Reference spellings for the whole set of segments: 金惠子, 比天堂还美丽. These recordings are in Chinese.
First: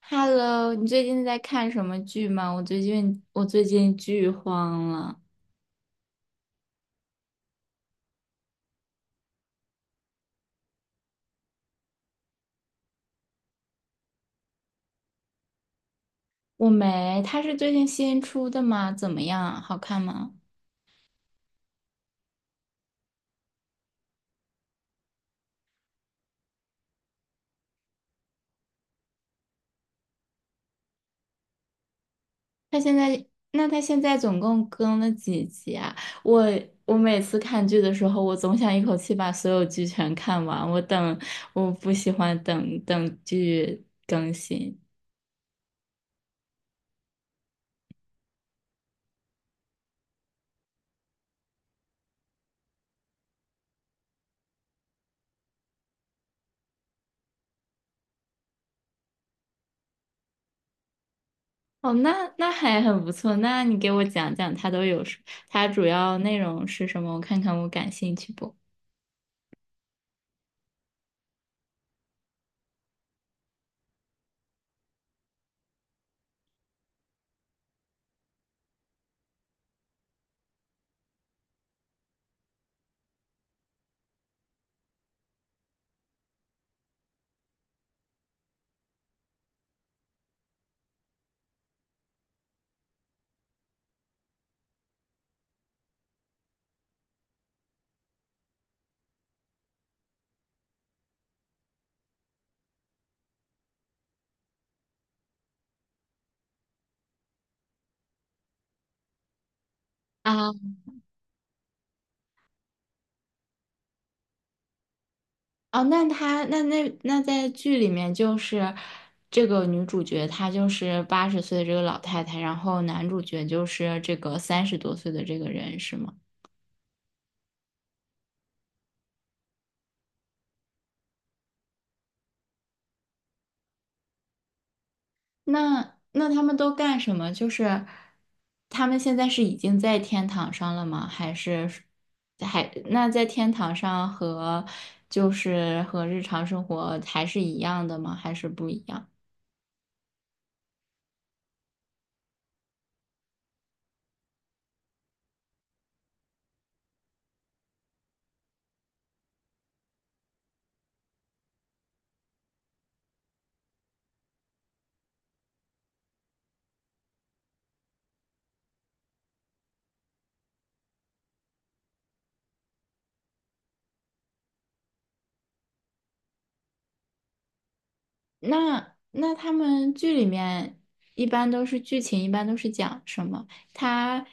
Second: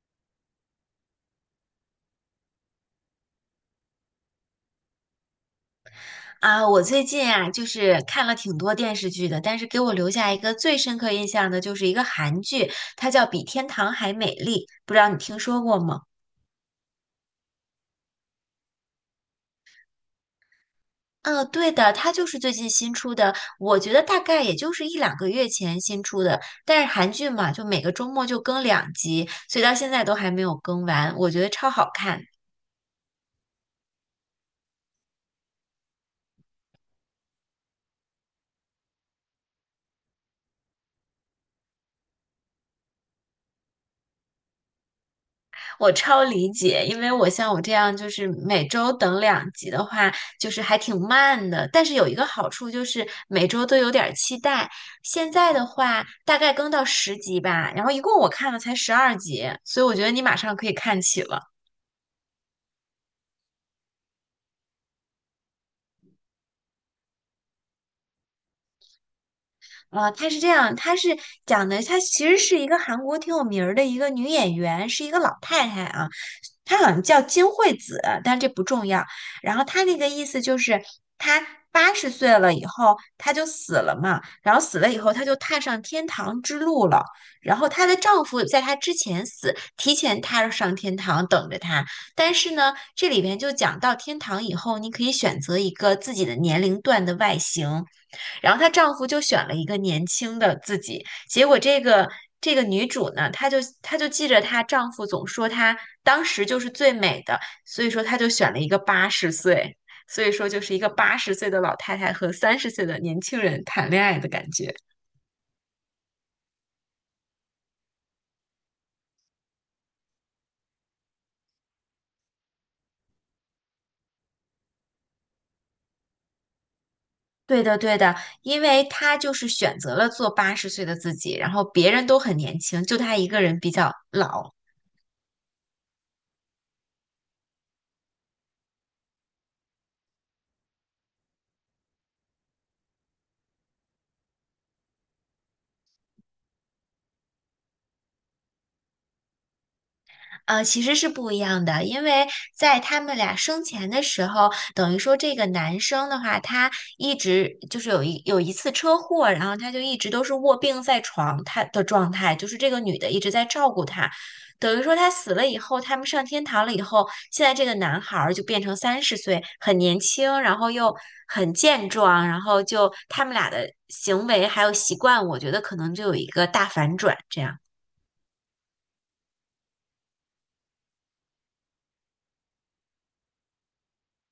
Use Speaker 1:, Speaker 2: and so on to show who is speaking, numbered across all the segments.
Speaker 1: Hello，你最近在看什么剧吗？我最近剧荒了。
Speaker 2: 啊，我最近啊，就是看了挺多电视剧的，但是给我留下一个最深刻印象的，就是一个韩剧，它叫《比天堂还美丽》，不知道你听说过吗？
Speaker 1: 我没，它是最近新出的吗？怎么样啊好看吗？
Speaker 2: 嗯，对的，它就是最近新出的，我觉得大概也就是一两个月前新出的。但是韩剧嘛，就每个周末就更两集，所以到现在都还没有更完，我觉得超好看的。
Speaker 1: 它现在，那它现在总共更了几集啊？我我每次看剧的时候，我总想一口气把所有剧全看完。我等，我不喜欢等剧更新。
Speaker 2: 我超理解，因为我像我这样，就是每周等两集的话，就是还挺慢的。但是有一个好处就是每周都有点儿期待。现在的话，大概更到10集吧，然后一共我看了才12集，所以我觉得你马上可以看起了。
Speaker 1: 哦，那那还很不错。那你给我讲讲它都有什，它主要内容是什么？我看看我感兴趣不？
Speaker 2: 啊，她是这样，她是讲的，她其实是一个韩国挺有名儿的一个女演员，是一个老太太啊，她好像叫金惠子，但这不重要。然后她那个意思就是，她八十岁了以后，她就死了嘛，然后死了以后，她就踏上天堂之路了。然后她的丈夫在她之前死，提前踏上天堂等着她。但是呢，这里边就讲到天堂以后，你可以选择一个自己的年龄段的外形。然后她丈夫就选了一个年轻的自己，结果这个女主呢，她就记着她丈夫总说她当时就是最美的，所以说她就选了一个八十岁，所以说
Speaker 1: 啊？
Speaker 2: 就是一个八十岁的老太太和三十岁的年轻人谈恋爱的感觉。
Speaker 1: 哦，那她那那那在剧里面就是这个女主角，她就是八十岁的这个老太太，然后男主角就是这个三十多岁的这个人，是吗？
Speaker 2: 对的，对的，因为她就是选择了做八十岁的自己，然后别人都很年轻，就她一个人比较老。
Speaker 1: 那那他们都干什么？就是他们现在是已经在天堂上了吗？还是还那在天堂上和就是和日常生活还是一样的吗？还是不一样？
Speaker 2: 其实是不一样的，因为在他们俩生前的时候，等于说这个男生的话，他一直就是有一次车祸，然后他就一直都是卧病在床，他的状态就是这个女的一直在照顾他，等于说他死了以后，他们上天堂了以后，现在这个男孩儿就变成三十岁，很年轻，然后又很健壮，然后就他们俩的行为还有习惯，我觉得可能就有一个大反转，这样。
Speaker 1: 那那他们剧里面一般都是剧情，一般都是讲什么？他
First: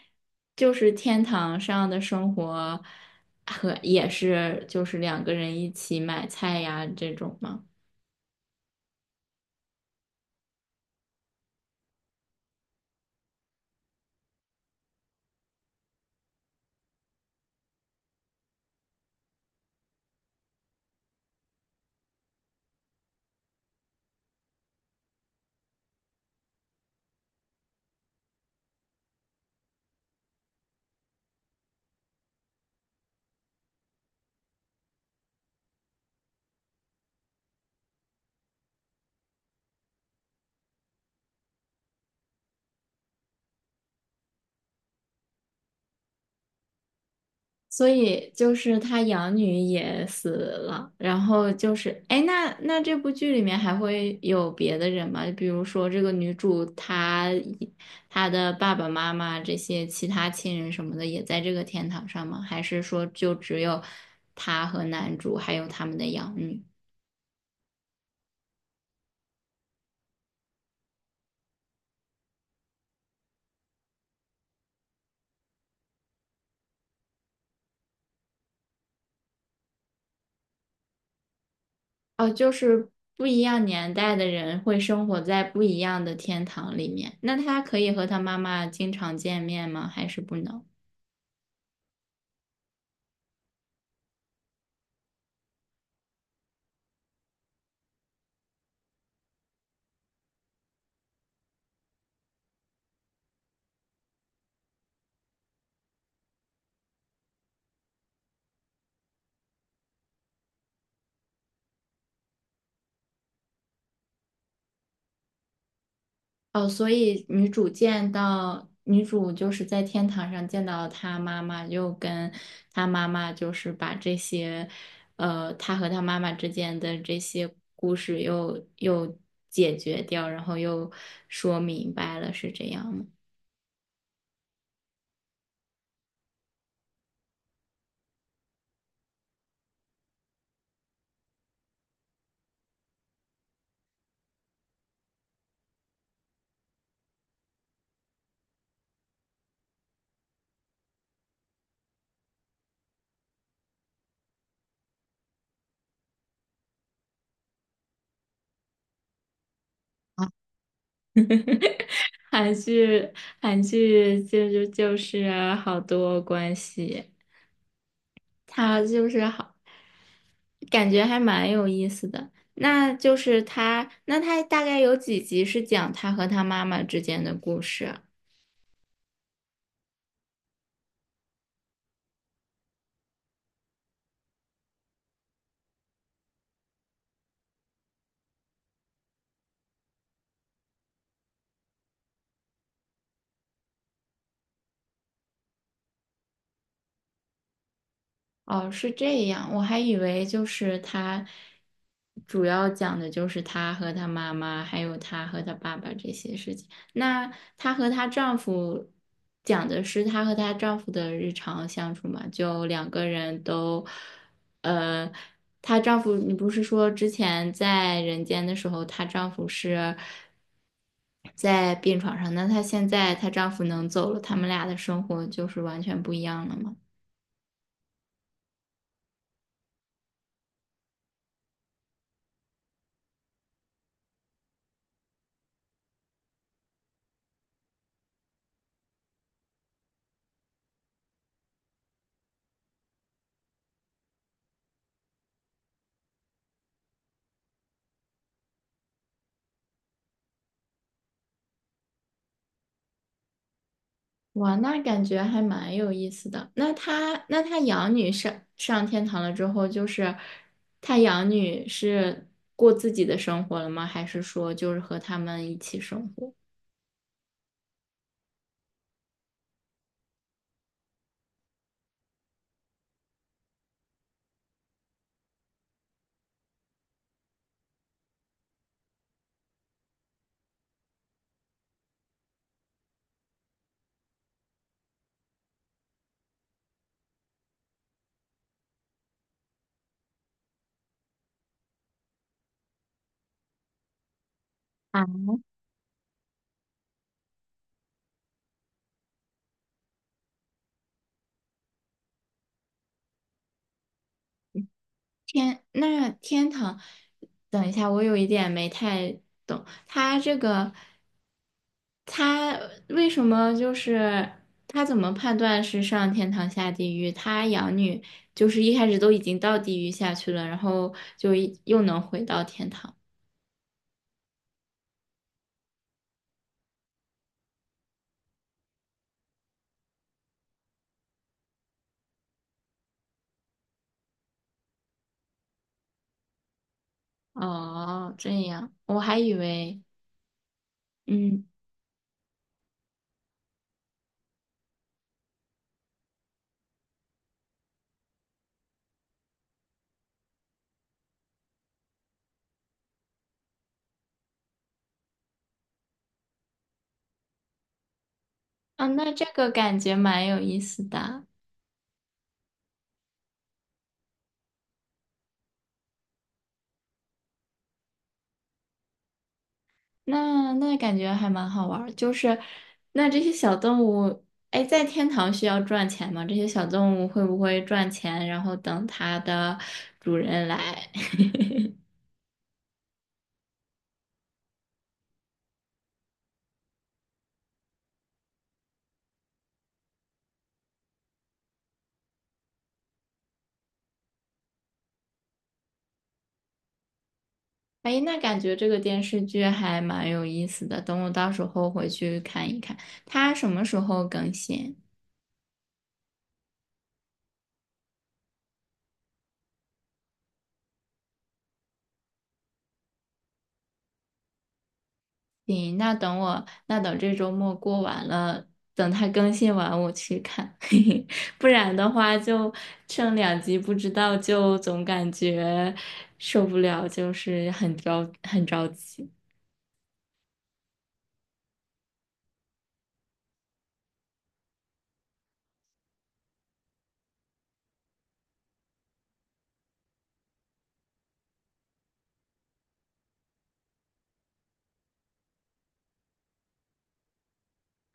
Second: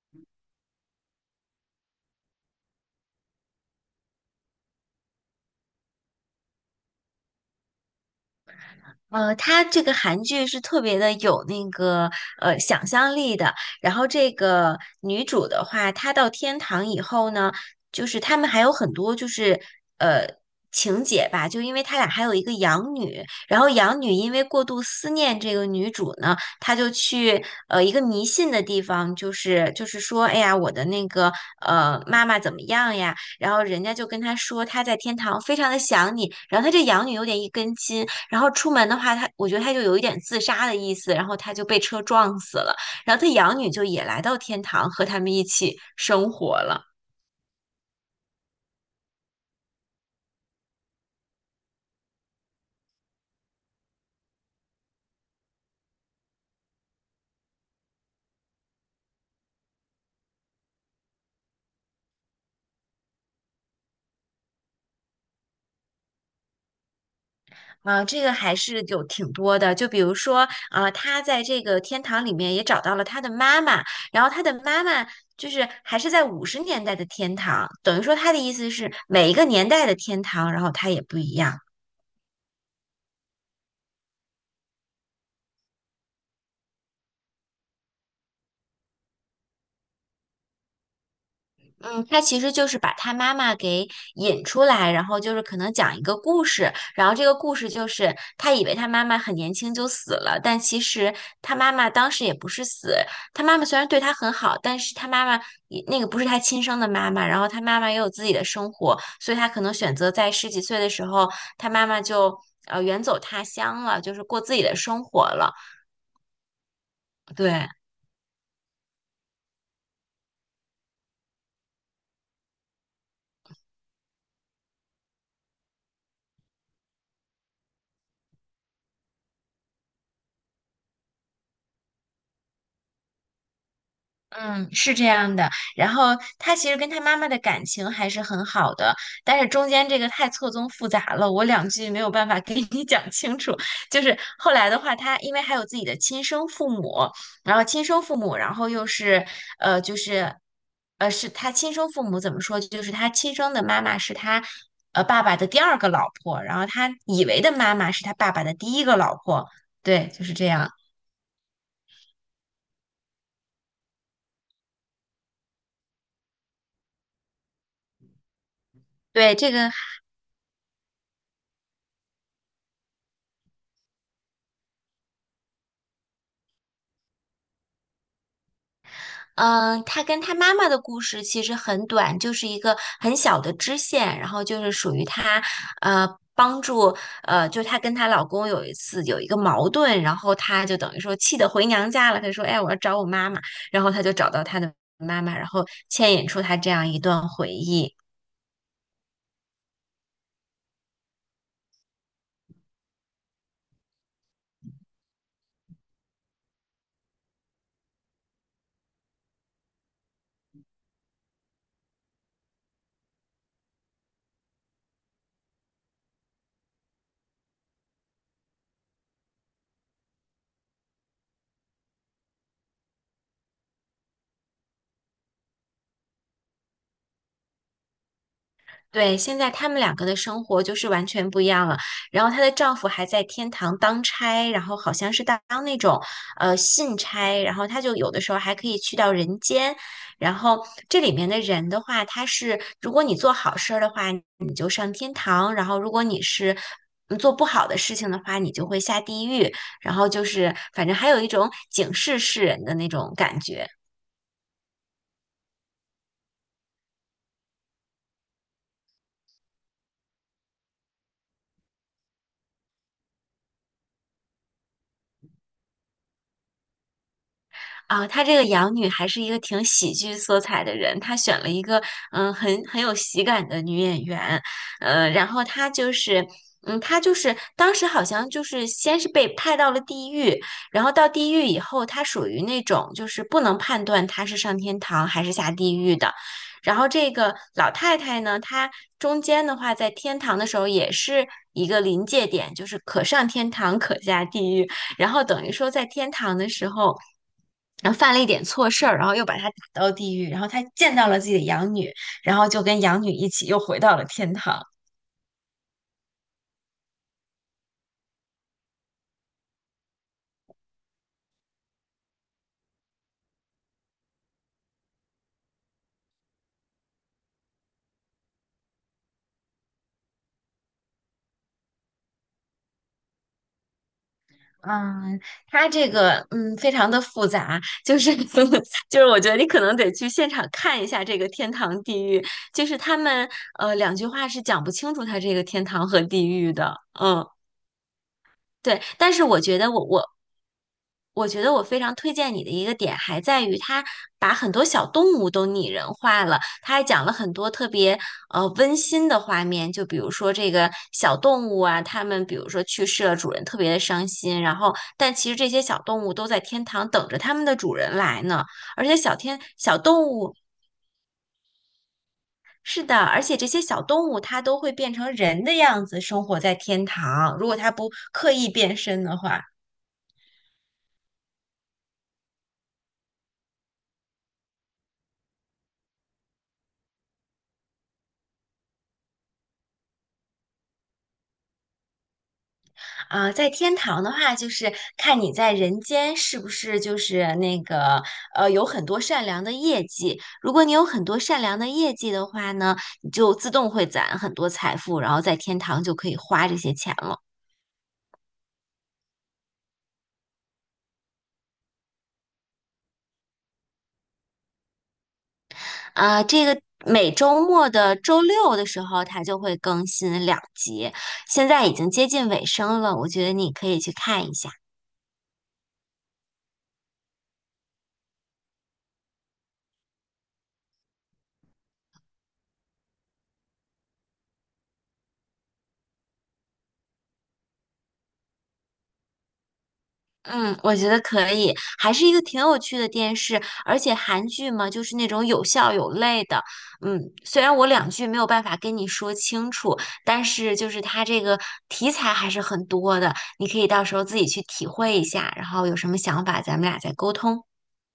Speaker 1: 就是天堂上的生活和也是就是两个人一起买菜呀这种吗？
Speaker 2: 它这个韩剧是特别的有那个想象力的。然后这个女主的话，她到天堂以后呢，就是他们还有很多就是呃情节吧，就因为他俩还有一个养女，然后养女因为过度思念这个女主呢，她就去一个迷信的地方，就是说，哎呀，我的那个妈妈怎么样呀？然后人家就跟她说，她在天堂非常的想你，然后她这养女有点一根筋。然后出门的话，他我觉得他就有一点自杀的意思，然后他就被车撞死了。然后他养女就也来到天堂和他们一起生活了。
Speaker 1: 所以就是他养女也死了，然后就是，哎，那那这部剧里面还会有别的人吗？比如说这个女主她的爸爸妈妈这些其他亲人什么的也在这个天堂上吗？还是说就只有她和男主还有他们的养女？
Speaker 2: 啊，这个还是有挺多的，就比如说，啊，他在这个天堂里面也找到了他的妈妈，然后他的妈妈就是还是在50年代的天堂，等于说他的意思是每一个年代的天堂，然后它也不一样。
Speaker 1: 哦，就是不一样年代的人会生活在不一样的天堂里面。那她可以和她妈妈经常见面吗？还是不能？
Speaker 2: 嗯，他其实就是把他妈妈给引出来，然后就是可能讲一个故事，然后这个故事就是他以为他妈妈很年轻就死了，但其实他妈妈当时也不是死，他妈妈虽然对他很好，但是他妈妈也那个不是他亲生的妈妈，然后他妈妈也有自己的生活，所以他可能选择在十几岁的时候，他妈妈就远走他乡了，就是过自己的生活了，
Speaker 1: 哦，所以女
Speaker 2: 对。
Speaker 1: 主见到女主就是在天堂上见到她妈妈，又跟她妈妈就是把这些，她和她妈妈之间的这些故事又解决掉，然后又说明白了，是这样吗？
Speaker 2: 嗯，是这样的。然后他其实跟他妈妈的感情还是很好的，但是中间这个太错综复杂了，我两句没有办法给你讲清楚。就是后来的话，他因为还有自己的亲生父母，然后又是就是是他亲生父母怎么说？就是他亲生的妈妈是他爸爸的第二个老婆，然后他以为的妈妈是他爸爸的第一个老婆。对，就是这样。
Speaker 1: 韩剧，韩剧就是好多关系，它就是
Speaker 2: 对，这
Speaker 1: 好。
Speaker 2: 个。
Speaker 1: 感觉还蛮有意思的。那就是他，那他大概有几集是讲他和他妈妈之间的故事啊？
Speaker 2: 嗯，她跟她妈妈的故事其实很短，就是一个很小的支线，然后就是属于她，呃，帮助，就她跟她老公有一次有一个矛盾，然后她就等于说气得回娘家了，她说，哎，我要找我妈妈，然后她就找到她的妈妈，然后牵引出她这样一段回忆。
Speaker 1: 哦，是这样，我还以为就是他主要讲的就是他和他妈妈，还有他和他爸爸这些事情。那她和她丈夫讲的是她和她丈夫的日常相处嘛？就两个人都，呃，她丈夫，你不是说之前在人间的时候，她丈夫是在病床上，那她现在她丈夫能走了，他们俩的生活就是完全不一样了吗？
Speaker 2: 对，现在他们两个的生活就是完全不一样了。然后她的丈夫还在天堂当差，然后好像是当那种信差，然后她就有的时候还可以去到人间。然后这里面的人的话，他是如果你做好事儿的话，你就上天堂；然后如果你是做不好的事情的话，你就会下地狱。然后就是反正还有一种警示世人的那种感觉。
Speaker 1: 哇，那感觉还蛮有意思的。那他那他养女上天堂了之后，就是他养女是过自己的生活了吗？还是说就是和他们一起生活？
Speaker 2: 啊，她这个养女还是一个挺喜剧色彩的人，她选了一个很有喜感的女演员，然后她就是。嗯，她就是当时好像就是先是被派到了地狱，然后到地狱以后，她属于那种就是不能判断她是上天堂还是下地狱的。然后这个老太太呢，她中间的话在天堂的时候也是一个临界点，就是可上天堂可下地狱。
Speaker 1: 啊，
Speaker 2: 然后等于说在天堂的时候，然后犯了一点错事儿，然后又把他打到地狱，然后他见到了自己的养女，然后就跟养女一起又回到了天堂。
Speaker 1: 天，那天堂，等一下，我有一点没太懂，他这个他为什么就是他怎么判断是上天堂下地狱？他养女就是一开始都已经到地狱下去了，然后就一又能回到天堂。
Speaker 2: 嗯，他这个非常的复杂，就是 就是我觉得你可能得去现场看一下这个天堂地狱，就是他们两句话是讲不清楚他这个天堂和地狱的，嗯。
Speaker 1: 哦，这样，
Speaker 2: 对，
Speaker 1: 我
Speaker 2: 但
Speaker 1: 还
Speaker 2: 是
Speaker 1: 以
Speaker 2: 我觉得
Speaker 1: 为，
Speaker 2: 我我觉
Speaker 1: 嗯，
Speaker 2: 得我非常推荐你的一个点，还在于他把很多小动物都拟人化了，他还讲了很多特别温馨的画面，就比如说这个小动物啊，它们比如说去世了，主人特别的伤心，然后但其实这些小动物都在天堂等着它们的主人来呢，而
Speaker 1: 啊，
Speaker 2: 且
Speaker 1: 那这个
Speaker 2: 小
Speaker 1: 感觉
Speaker 2: 动
Speaker 1: 蛮
Speaker 2: 物。
Speaker 1: 有意思的，
Speaker 2: 是的，而且这些小动物它都会变成人的样子生活在天堂，如果它不刻意变身的话。
Speaker 1: 那那感觉还蛮好玩儿，就是那这些小动物，哎，在天堂需要赚钱吗？这些小动物会不会赚钱，然后等它的主人来？
Speaker 2: 啊，在天堂的话，就是看你在人间是不是就是那个有很多善良的业绩。如果你有很多善良的业绩的话呢，你就自动会攒很多财富，然后在天堂就可以花这些钱了。
Speaker 1: 哎，那感觉这个电视剧还蛮有意思的，等我到时候回去看一看，它什么时候更新？
Speaker 2: 啊，这个每周末的周六的时候，它就会更新两集，现在已经接近尾声了，我觉得你可以去看一下。
Speaker 1: 行，那等我，那等这周末过完了，等它更新完我去看，嘿嘿，不然的话就剩两集，不知道就总感觉受不了，就是很着急。
Speaker 2: 嗯，我觉得可以，还是一个挺有趣的电视，而且韩剧嘛，就是那种有笑有泪的。嗯，虽然我两句没有办法跟你说清楚，但是就是它这个题材还是很多的，你可以到时候自己去体会一下，然后有什么想法咱们俩再沟通。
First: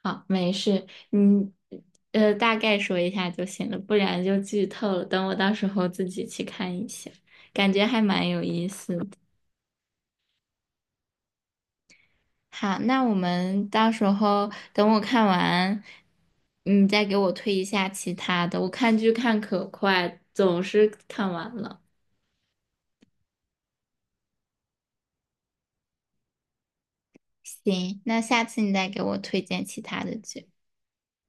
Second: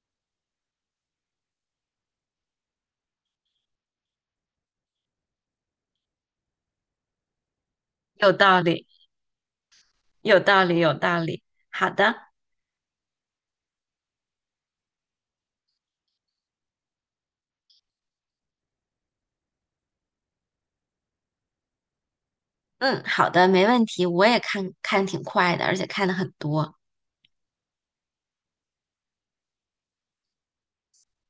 Speaker 1: 好，没事，你大概说一下就行了，不然就剧透了。等我到时候自己去看一下，感觉还蛮
Speaker 2: 有
Speaker 1: 有
Speaker 2: 道
Speaker 1: 意
Speaker 2: 理，
Speaker 1: 思的。
Speaker 2: 有道理，有道理。好的，
Speaker 1: 好，那我们到时候等我看完，你再给我推一下其他的。我看剧看可快，总是看完了。
Speaker 2: 嗯，好的，没问题。我也看看挺快的，而且看的很多。
Speaker 1: 行，那下次你再给我推荐其他的剧。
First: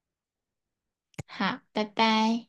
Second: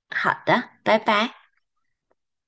Speaker 2: 好的，拜拜。
Speaker 1: 好，拜拜。